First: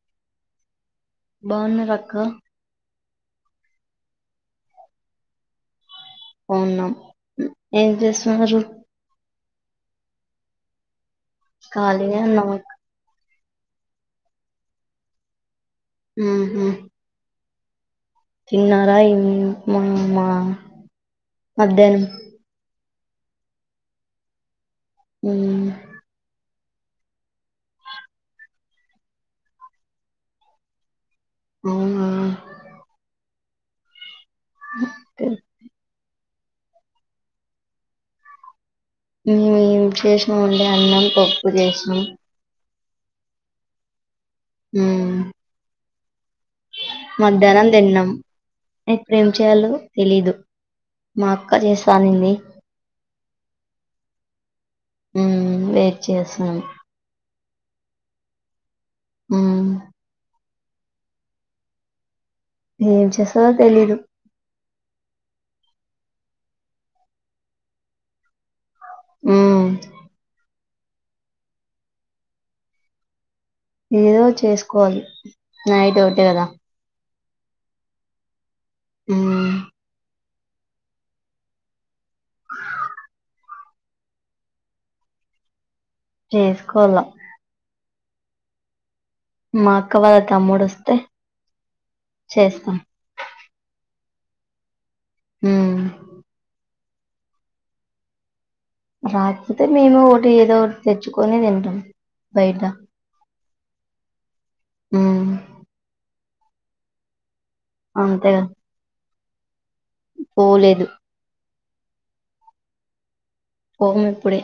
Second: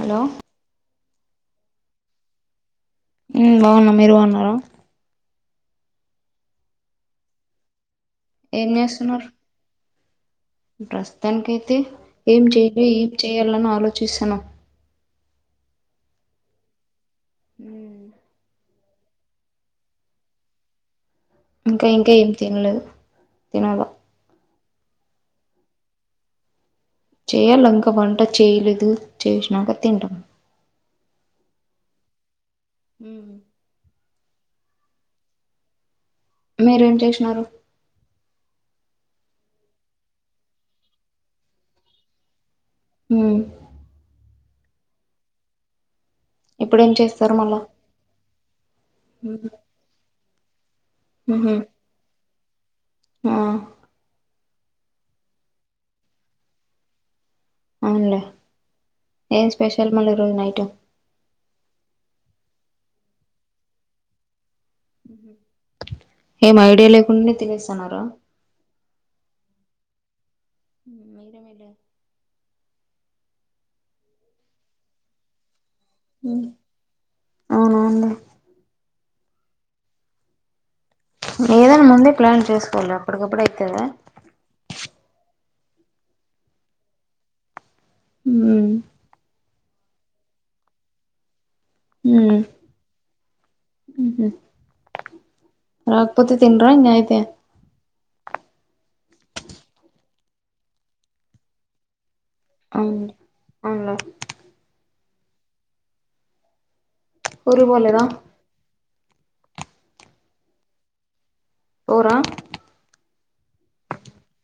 Hello బాన్నరక్క బాన్నాం మీరు బాన్నార బాన్నాం ఏం చేస్తున్నారు ఎస్తున్నారు ప్రస్తుతానికైతే ఖాళీగా ఏం ఉన్నాం అక్క చెయలో ఏం చెయాలో అని ఆలోచిస్తున్నం [unintelligible] ఉ తిన్నారా ఇ మామ్మా ఇంకా ఇంకా ఏం తినలేదు తినాల మ్ చేయాలి ఇంకా వంట చేయలేదు చేసినాక తింటాం అవునా హ్మ్ అ మీరేం చేసినారు మేము ఏం చేసాం అంటే అన్నం పప్పు చేస్నామ్ ఉమ్ ఉమ్ ఇప్పుడేం చేస్తారు మళ్ళా మధ్యాహ్నం తిన్నాం ఎప్పుడేమి చేయాలో తెలీదు మా అక్క ఉహు చేస్వానింది ఆ మ్ వెయిట్ చేసాను అవునలే ఏం మ్మ్ స్పెషల్ మల్లా ఈరోజు నైట్ ఏం చేస్తదో తెలీదు ఏం ఐడియా లేకుండానే తినేస్తున్నారా ఆ మీ [unintelligible] ఏదో చేసుకోవాలి నైట్ ఒకటే కదా అవునవునులే ఆ ఏదైనా ముందే ప్లాన్ చేసుకోవాలి అప్పటికప్పుడు అయితదా చేసుకోవాల హ్మ్ మా అక్క వాళ్ళ తమ్ముడు వస్తే ఉమ్ చేస్తాం ఉమ్ రాకపోతే తిన్రా ఇంగ అయితే రాకపోతే మేము ఒకటి ఏదో ఒకటి తెచ్చుకొని తింటాం బయట అవునలే ఆ ఊరికి బోలేదా అంతేగా పోలేదు పోరా పోము ఇప్పుడే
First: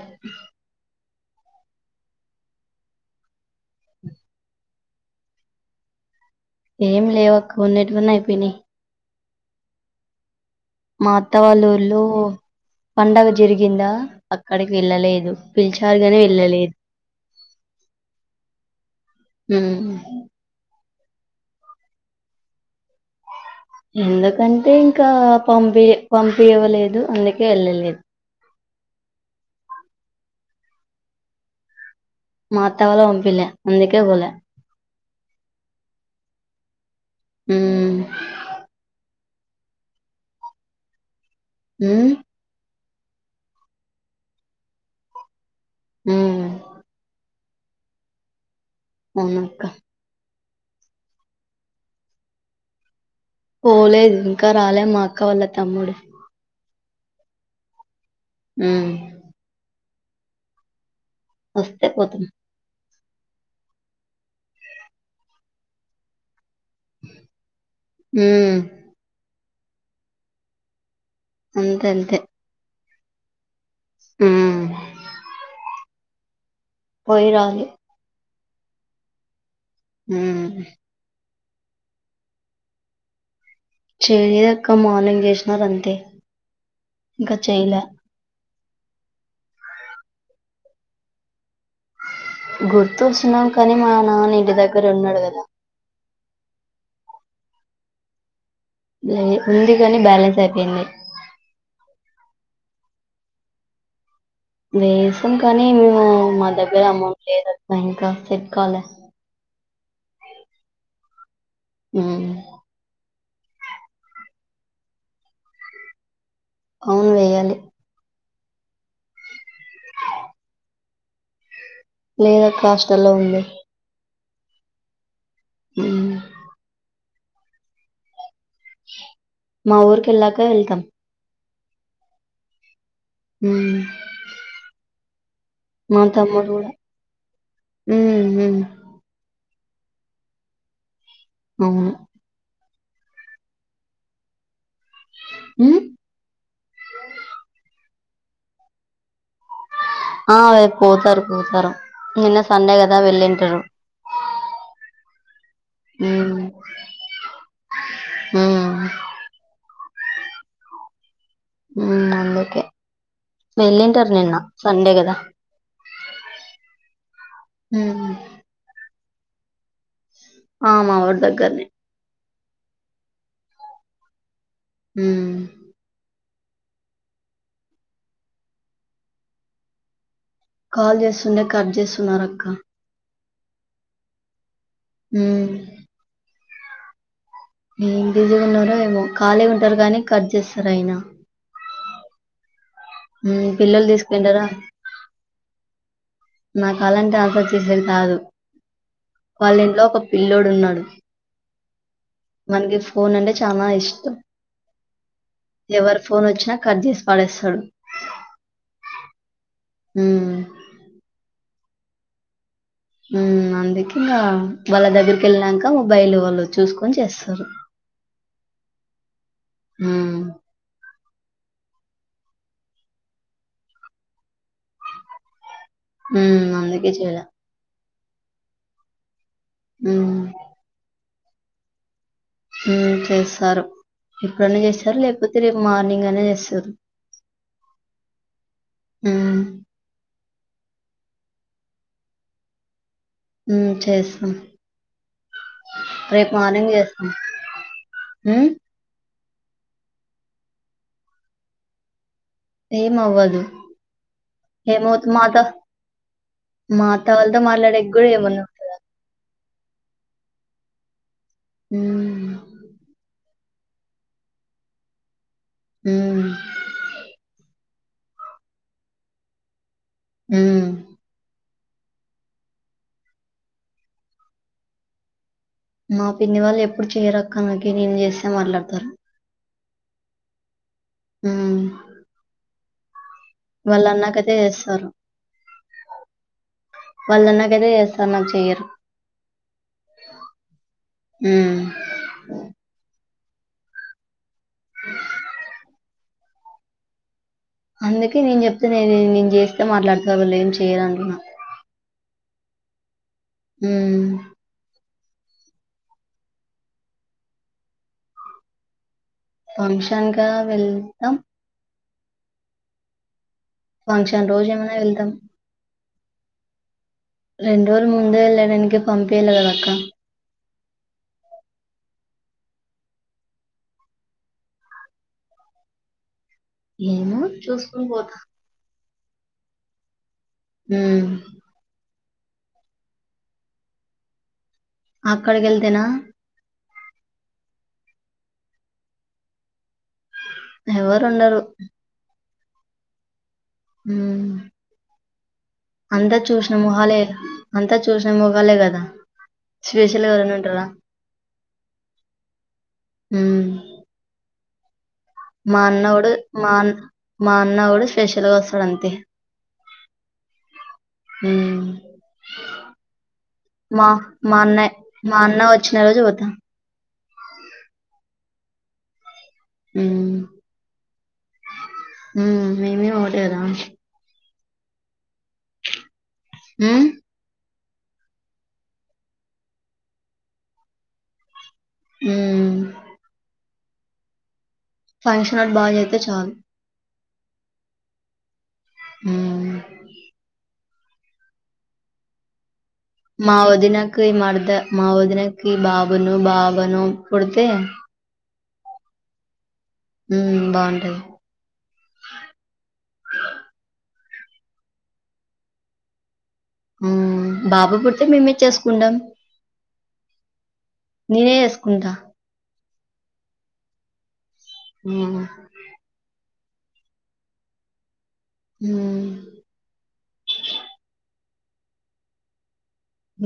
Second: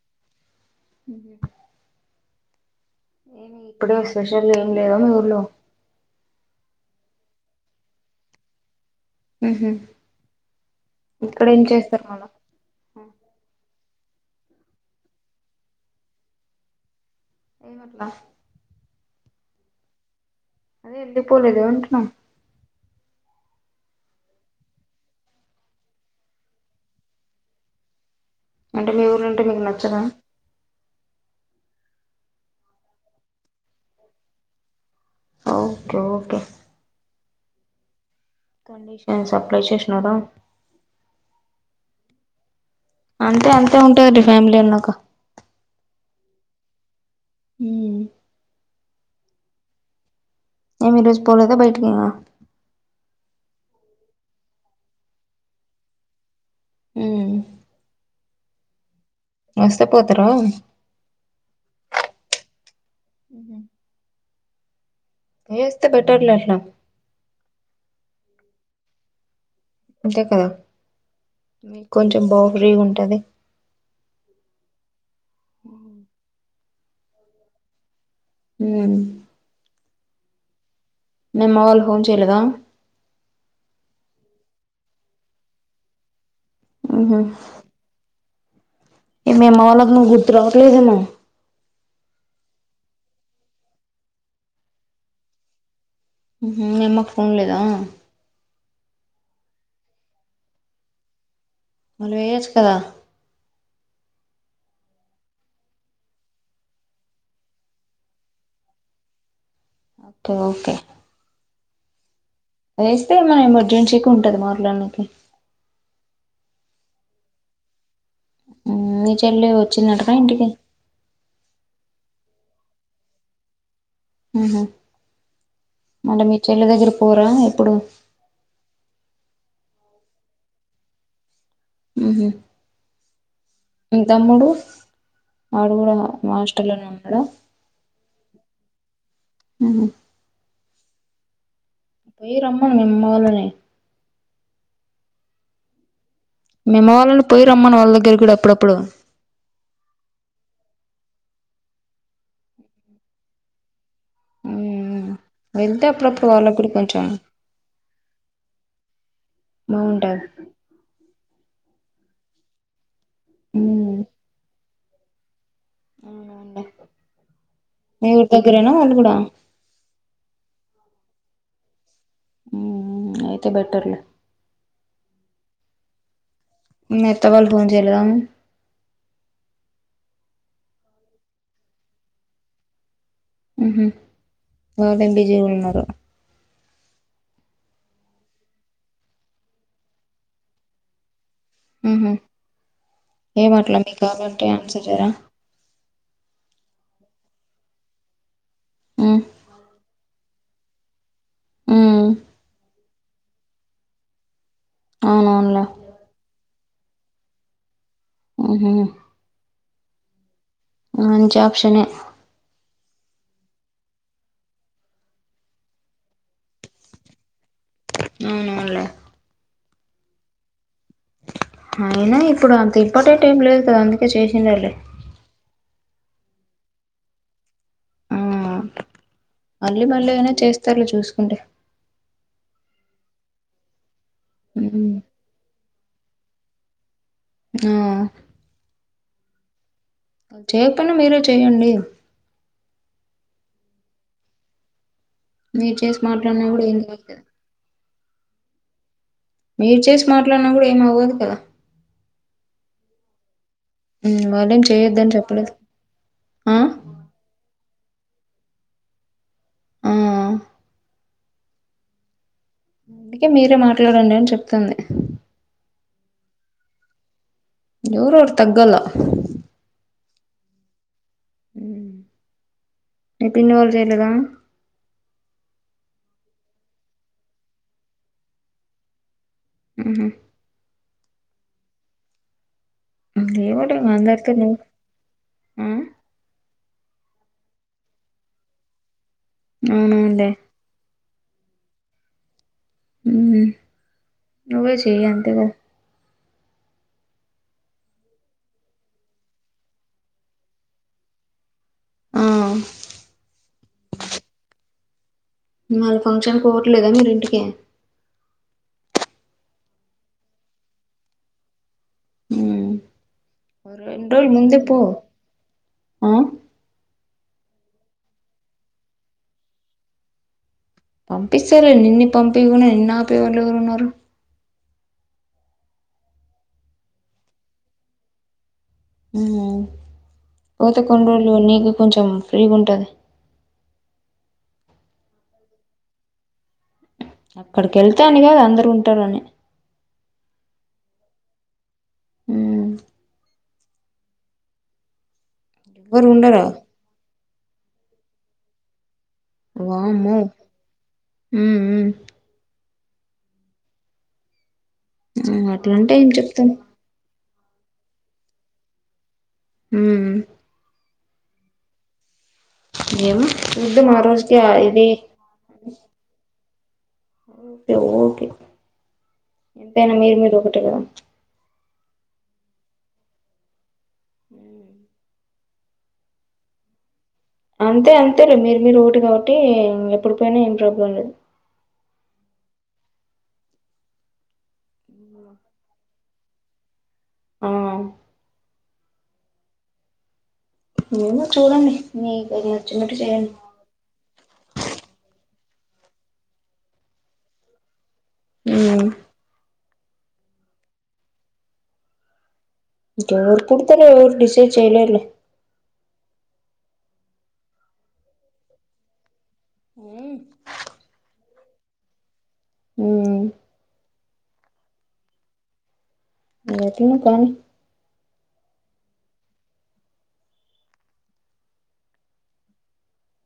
ఇప్పుడే స్పెషల్ ఏం లేవని ఊర్లో ఏమి లేవక్క వున్నెటివన్నీ అయిపోయినాయి ఊహు మా అత్త వాల్ల ఊర్లో మళ్ళా పండగ జరిగిందా అక్కడికి వెళ్ళలేదు పిలిచారుగాని వెళ్ళలేదు ఆ మ్మ్ అదే ఎందుకు పోలేదు అంటున్నా ఎందుకంటే ఇంకా పంపి పంపి ఇవ్వలేదు అందుకే వెళ్ళలేదు అంటే మీ ఊరుళంటే మీకు నచ్చదా మా అత్త వాళ్లు వంపిలే అందుకే పోలే ఓకే ఓకే ఉమ్మ్ కండిషన్స్ అప్లై చేసినడు హ అంతే అంతే ఉంటుంది ఫ్యామిలీ అన్నాక హ హ అవును ఏమి ఈరోజు పోలేదా బయటికి పోలేదు ఇంకా రాలేదు మా అక్క వాళ్ళ తమ్ముడు ఉ ఆ వస్తే పోతార వస్తే పోతాం ఉ పోయిస్తే బెటర్లట్లా హ అంతే కదా అంతే మీకు అంతే కొంచెం బౌండరీ గా ఉంటది ఉ పోయి రాలే ఉ హ మీ అమ్మ వాళ్ళు ఫోన్ చేయలేదా చేయదక్క మార్నింగ్ చేసినారు అంతే ఉహు ఇంకా చేయలే మీ అమ్మ వాళ్లకి నువ్వు గుర్తు రావట్లేదేమో గుర్తుస్తున్నాం కానీ మా నాన్న ఇంటి దగ్గర ఉన్నాడు కదా మీ అమ్మ కి ఫోన్లేదా లే ఉంది కాని బ్యాలెన్స్ అయిపోయింది నువ్వు వేయచ్చు కదా వేసాం కానీ మేము మా దగ్గర అమౌంట్ లేదు అక్క ఇంకా తెచ్చుకోవాలే ఓకే ఆ అదిస్తే మనం ఎమర్జెన్సీకి ఉంటది మాట్లాడానికీ అవును వేయాలి మీ చెల్లి వచ్చిందటనా ఇంటికి లేదాక్క హాస్టల్లో ఉంది ఆహ ఉమ్ అంటే మీ చెల్ల దగ్గర పోరా ఎప్పుడు మా ఊరికి ఎళ్ళాక వెళ్తాం ఉహ ఉ మీ తమ్ముడు వాడు కూడా తమ్ముడు కూడా హాస్టలోనే ఉన్నాడు హ్మ్ హ్మ్ మ్మ్ అవును మీ రమ్మ మీ అమ్మ వాళ్ళనే మ్ మి అమ్మ వాళ్ళని పోయి రమ్మను వాళ్ళ దగ్గర కూడా అప్పుడప్పుడు ఆ రేపు పోతారు పోతారు నిన్న సండే కదా వెళ్ళింటారు వెళ్తే అప్పుడప్పుడు హ్మ్ వాళ్ళకి కూడా కొంచెం హ్మ్ బాగుంటది మ్ అందుకే వెళ్ళింటారు నిన్న సండే కదా అవున మీ హ్మ్ ఊరి దగ్గరేనా వాళ్ళు కూడా ఆ మా ఊరు దగ్గర్నే మ్ మ్ అయితే బెటర్లే మ్ మీ అత్త వాళ్ళు ఫోన్ చేయలేదా కాల్ చేస్తుండే కట్ చేస్తున్నారక్క మ్ హు వాళ్ళేం హ్మ్ బిజిగున్నారో ఏం బిజీగా ఉన్నారో ఏమో ఖాళీగా ఉంటారు కానీ కట్ చేస్తారు ఆయిన మ్ హు హ్మ్ ఏమాట్ల పిల్లలు మీ తీసుకుంటారా కాలంటే ఆన్సర్ చేయర నా కాలంటే ఆన్సర్ చేసేది కాదు ఉమ్ వాళ్ళ ఇంట్లో ఒక పిల్లోడు ఉన్నాడు మ్ వానికి ఫోన్ అంటే చానా ఇష్టం అవునవునులే ఎవరి ఫోన్ వచ్చినా కర్ చేసి పాడేస్తాడు మ్ హు మ్ మంచి అప్క్షనేే మ్ అందుకే ఇగ వాళ్ళ దగ్గరికి వెళ్ళాక మొబైల్ వాళ్ళు చూసుకొని చేస్తారు అవునవునులే మ్ అయినా ఇప్పుడు అంత ఇంపార్టెంట్ ఎం లేదు కదా అందుకే చేసిండరులే మ్ అందుకే చేయలే ఆ మళ్ళీ మళ్ళీ హ్మ్. అయినా చేస్తారులే చూసుకుంటే మ్ చేస్తారు ఎప్పుడన్న మ్మ్ చేస్తారు లేకపోతే రేపు మార్నింగ్ అన్న చేస్తారు ఆ మ్ చేయక పోయినా మీరే చేయండి మ్ చేస్తాం మీరు చేసి రేపు మాట్లాడినా కూడా మార్నింగ్ ఏం కాదు చేస్తాం కదా మ్ మీరు చేసి మాట్లాడిన కూడా ఏమి అవ్వదు కదా ఏమవ్వదు మ్మ్ వాళ్ళేం చేయొద్దని ఏమవుతదిమాట చెప్పలేదు ఆ మా త వళ్ళతో మాట్లాడేకి కూడా ఇవ్వను ఆ మ్ అందుకే మీరే మాట్లాడండి అని చెప్తుంది మ్ ఎవరోఒరు తగ్గల మ్ మీ పిన్ని వాళ్ళు చేయలేదా మా పిన్ని వాళ్ళు ఎప్పుడు చేయరక్క నాకి నేను చేస్తే మాట్లాడుతారు ఆహా ఆ ఏవోలే వాళ్ళు నాకు అందరితో అదే నువ్వు ఇస్తారు ఆ వాళ్ళ నాకైతే చేస్తారు నాకు చెయ్యరు అవునులేే ఉ ఉహు నువ్వే చెయ్యి అంటగా అందుకే నేను చెప్తే నే నేను చేస్తే మాట్లాడతారు వాళ్ళు ఏం చేయరు అంటున్నా ఆ ఉ మళ ఫంక్షన్ పోవట్లేదా మీరి ఇంటికి ఫంక్షన్ కా వెళ్తాం హ్మ్ రెండు ఫంక్షన్ రోజులు ముందే రోజేమైనా పో వెళ్తాం. ఆ రెండు రోజుల ముందే లేవని కి పంపియలి కదా అక్క పంపిస్తారు నిన్ను పంపయకుండా నిన్ను ఆపేవాళ్ళు ఎవరు ఉన్నారు ఏమో చూసుకుని పోతా పోత కొన్ని హ్మ్. రోజులు నీకు కొంచెం ఫ్రీగా ఉంటది అక్కడికి వెళ్తే నా అక్కడికి వెళ్తా అని కాద అందరు ఉంటారు అని ఎవరు ఉండరు ఉ ఉ ఎవ్వరు అందరూ ఉండరా చూసిన మొహాలే అంతా చూసినా మొహాలే కదా స్పెషల్ వామ్మో ఏమన్నా ఉంటాదా మ్మ్ ఉమ్ మ్మ్ మా అన్న అట్లంటే ఏం కూడా చెప్తాం మా మా అన్న కూడా స్పెషల్ గా వస్తాడు అంతే ఉ ఉ ఏమ ఇది మా రోజుకి ఇది మా అన్న వచ్చిన రోజు వద్దం ఓకే ఓకే ఎంతైనా మీరు ఉమ్. మీరు ఒకటి కద ఉమ్ మేం మేం ఒకటే రా ఆ అంతే అంతేలే మీరు మీరు ఒకటి కాబట్టి ఎప్పుడు పోయినా ఏం ప్రాబ్లం లేదు ఆ ఫంక్షన్ వాళ్లు బాగా చేస్తే చాలు ఆ ఆ ఏమి చూడని నీ కెరియర్ నిక్ మా వదినకి మరద మా వదినకి బాబును బాబను పుడితే ఉ ఉమ్ బాగుంటది ఎవరు పుడతారో ఎరు డిసైడ్ చేయలేరులే ఉమ్ బాబా పుడితే మేమే చేసుకుంటాం ఊ నేనే ఏసుకుంటా ఉ ఆ ఏ తిన కా న్ హూ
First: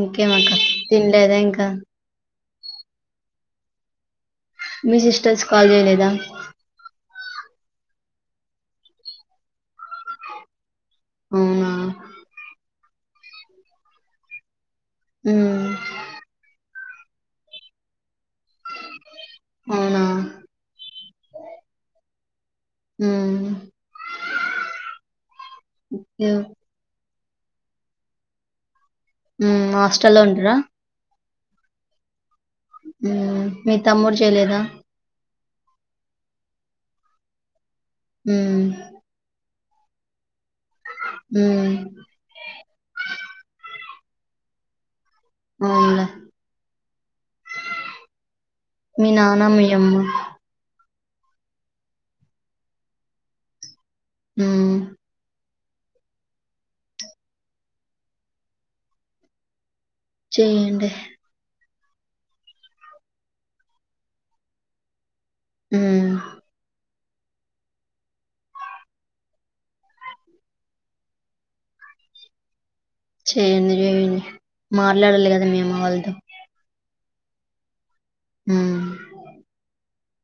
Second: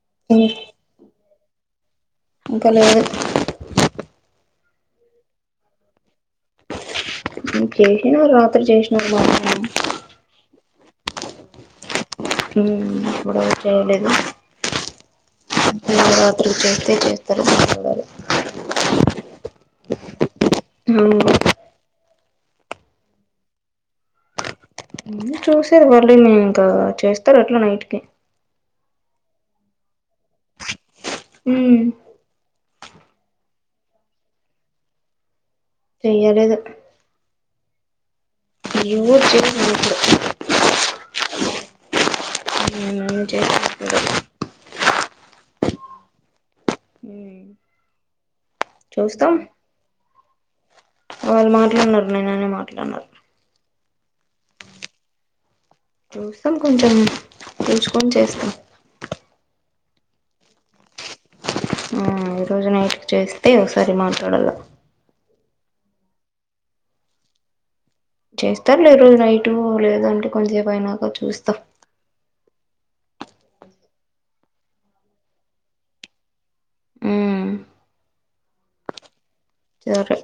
ఇంకేమక్క తిన్లేదా ఇంక ఇంక లేదు మీ సిస్టర్స్ కాల్ జేయలేదా? ఉ చేసినారు రాత్రి చేసినారు మాట్లాడ అవునా ఉ ఇప్పుడు చేయలేదు ఉమ్, నిన్న రాత్రి చేస్తే చేస్ తెర [unintelligible] అవున ఆ ఉ నిన్ను చూసారు వాళ్ళీని ఎవ్- ఇంకా చేస్తారు అట్లే నైట్ ఉ హాస్టల్లో ఉంటరా? ఉ ఉ మీ తమ్ముడు చేయలేదా? చేయలేదు ఉ ఎవ్వరు చేయలేదు ఇప్పుడు ఉ నేన్ నెన్ చేస్నా [inaudible] అవున్లె మీ నాన్న మీ అమ్మ వాల్ మాట్లానర్ నేననే మాట్లానర్ ఉ చూసం కొంచెం తెలుస్కొని చేస్త చేయండి ఆ ఈ రోజు నైట్కి చేస్తే ఒకసారి మాట్లాడల ఊ చేస్తారు లే ఈ రోజు నైటు లేదంటే కొంతసేపు అయినాక చూస్త. చేయండి జేయండి మాట్లాడలి కదా మీ అమ్మవాళ్తో ఉమ్ ఉ సరే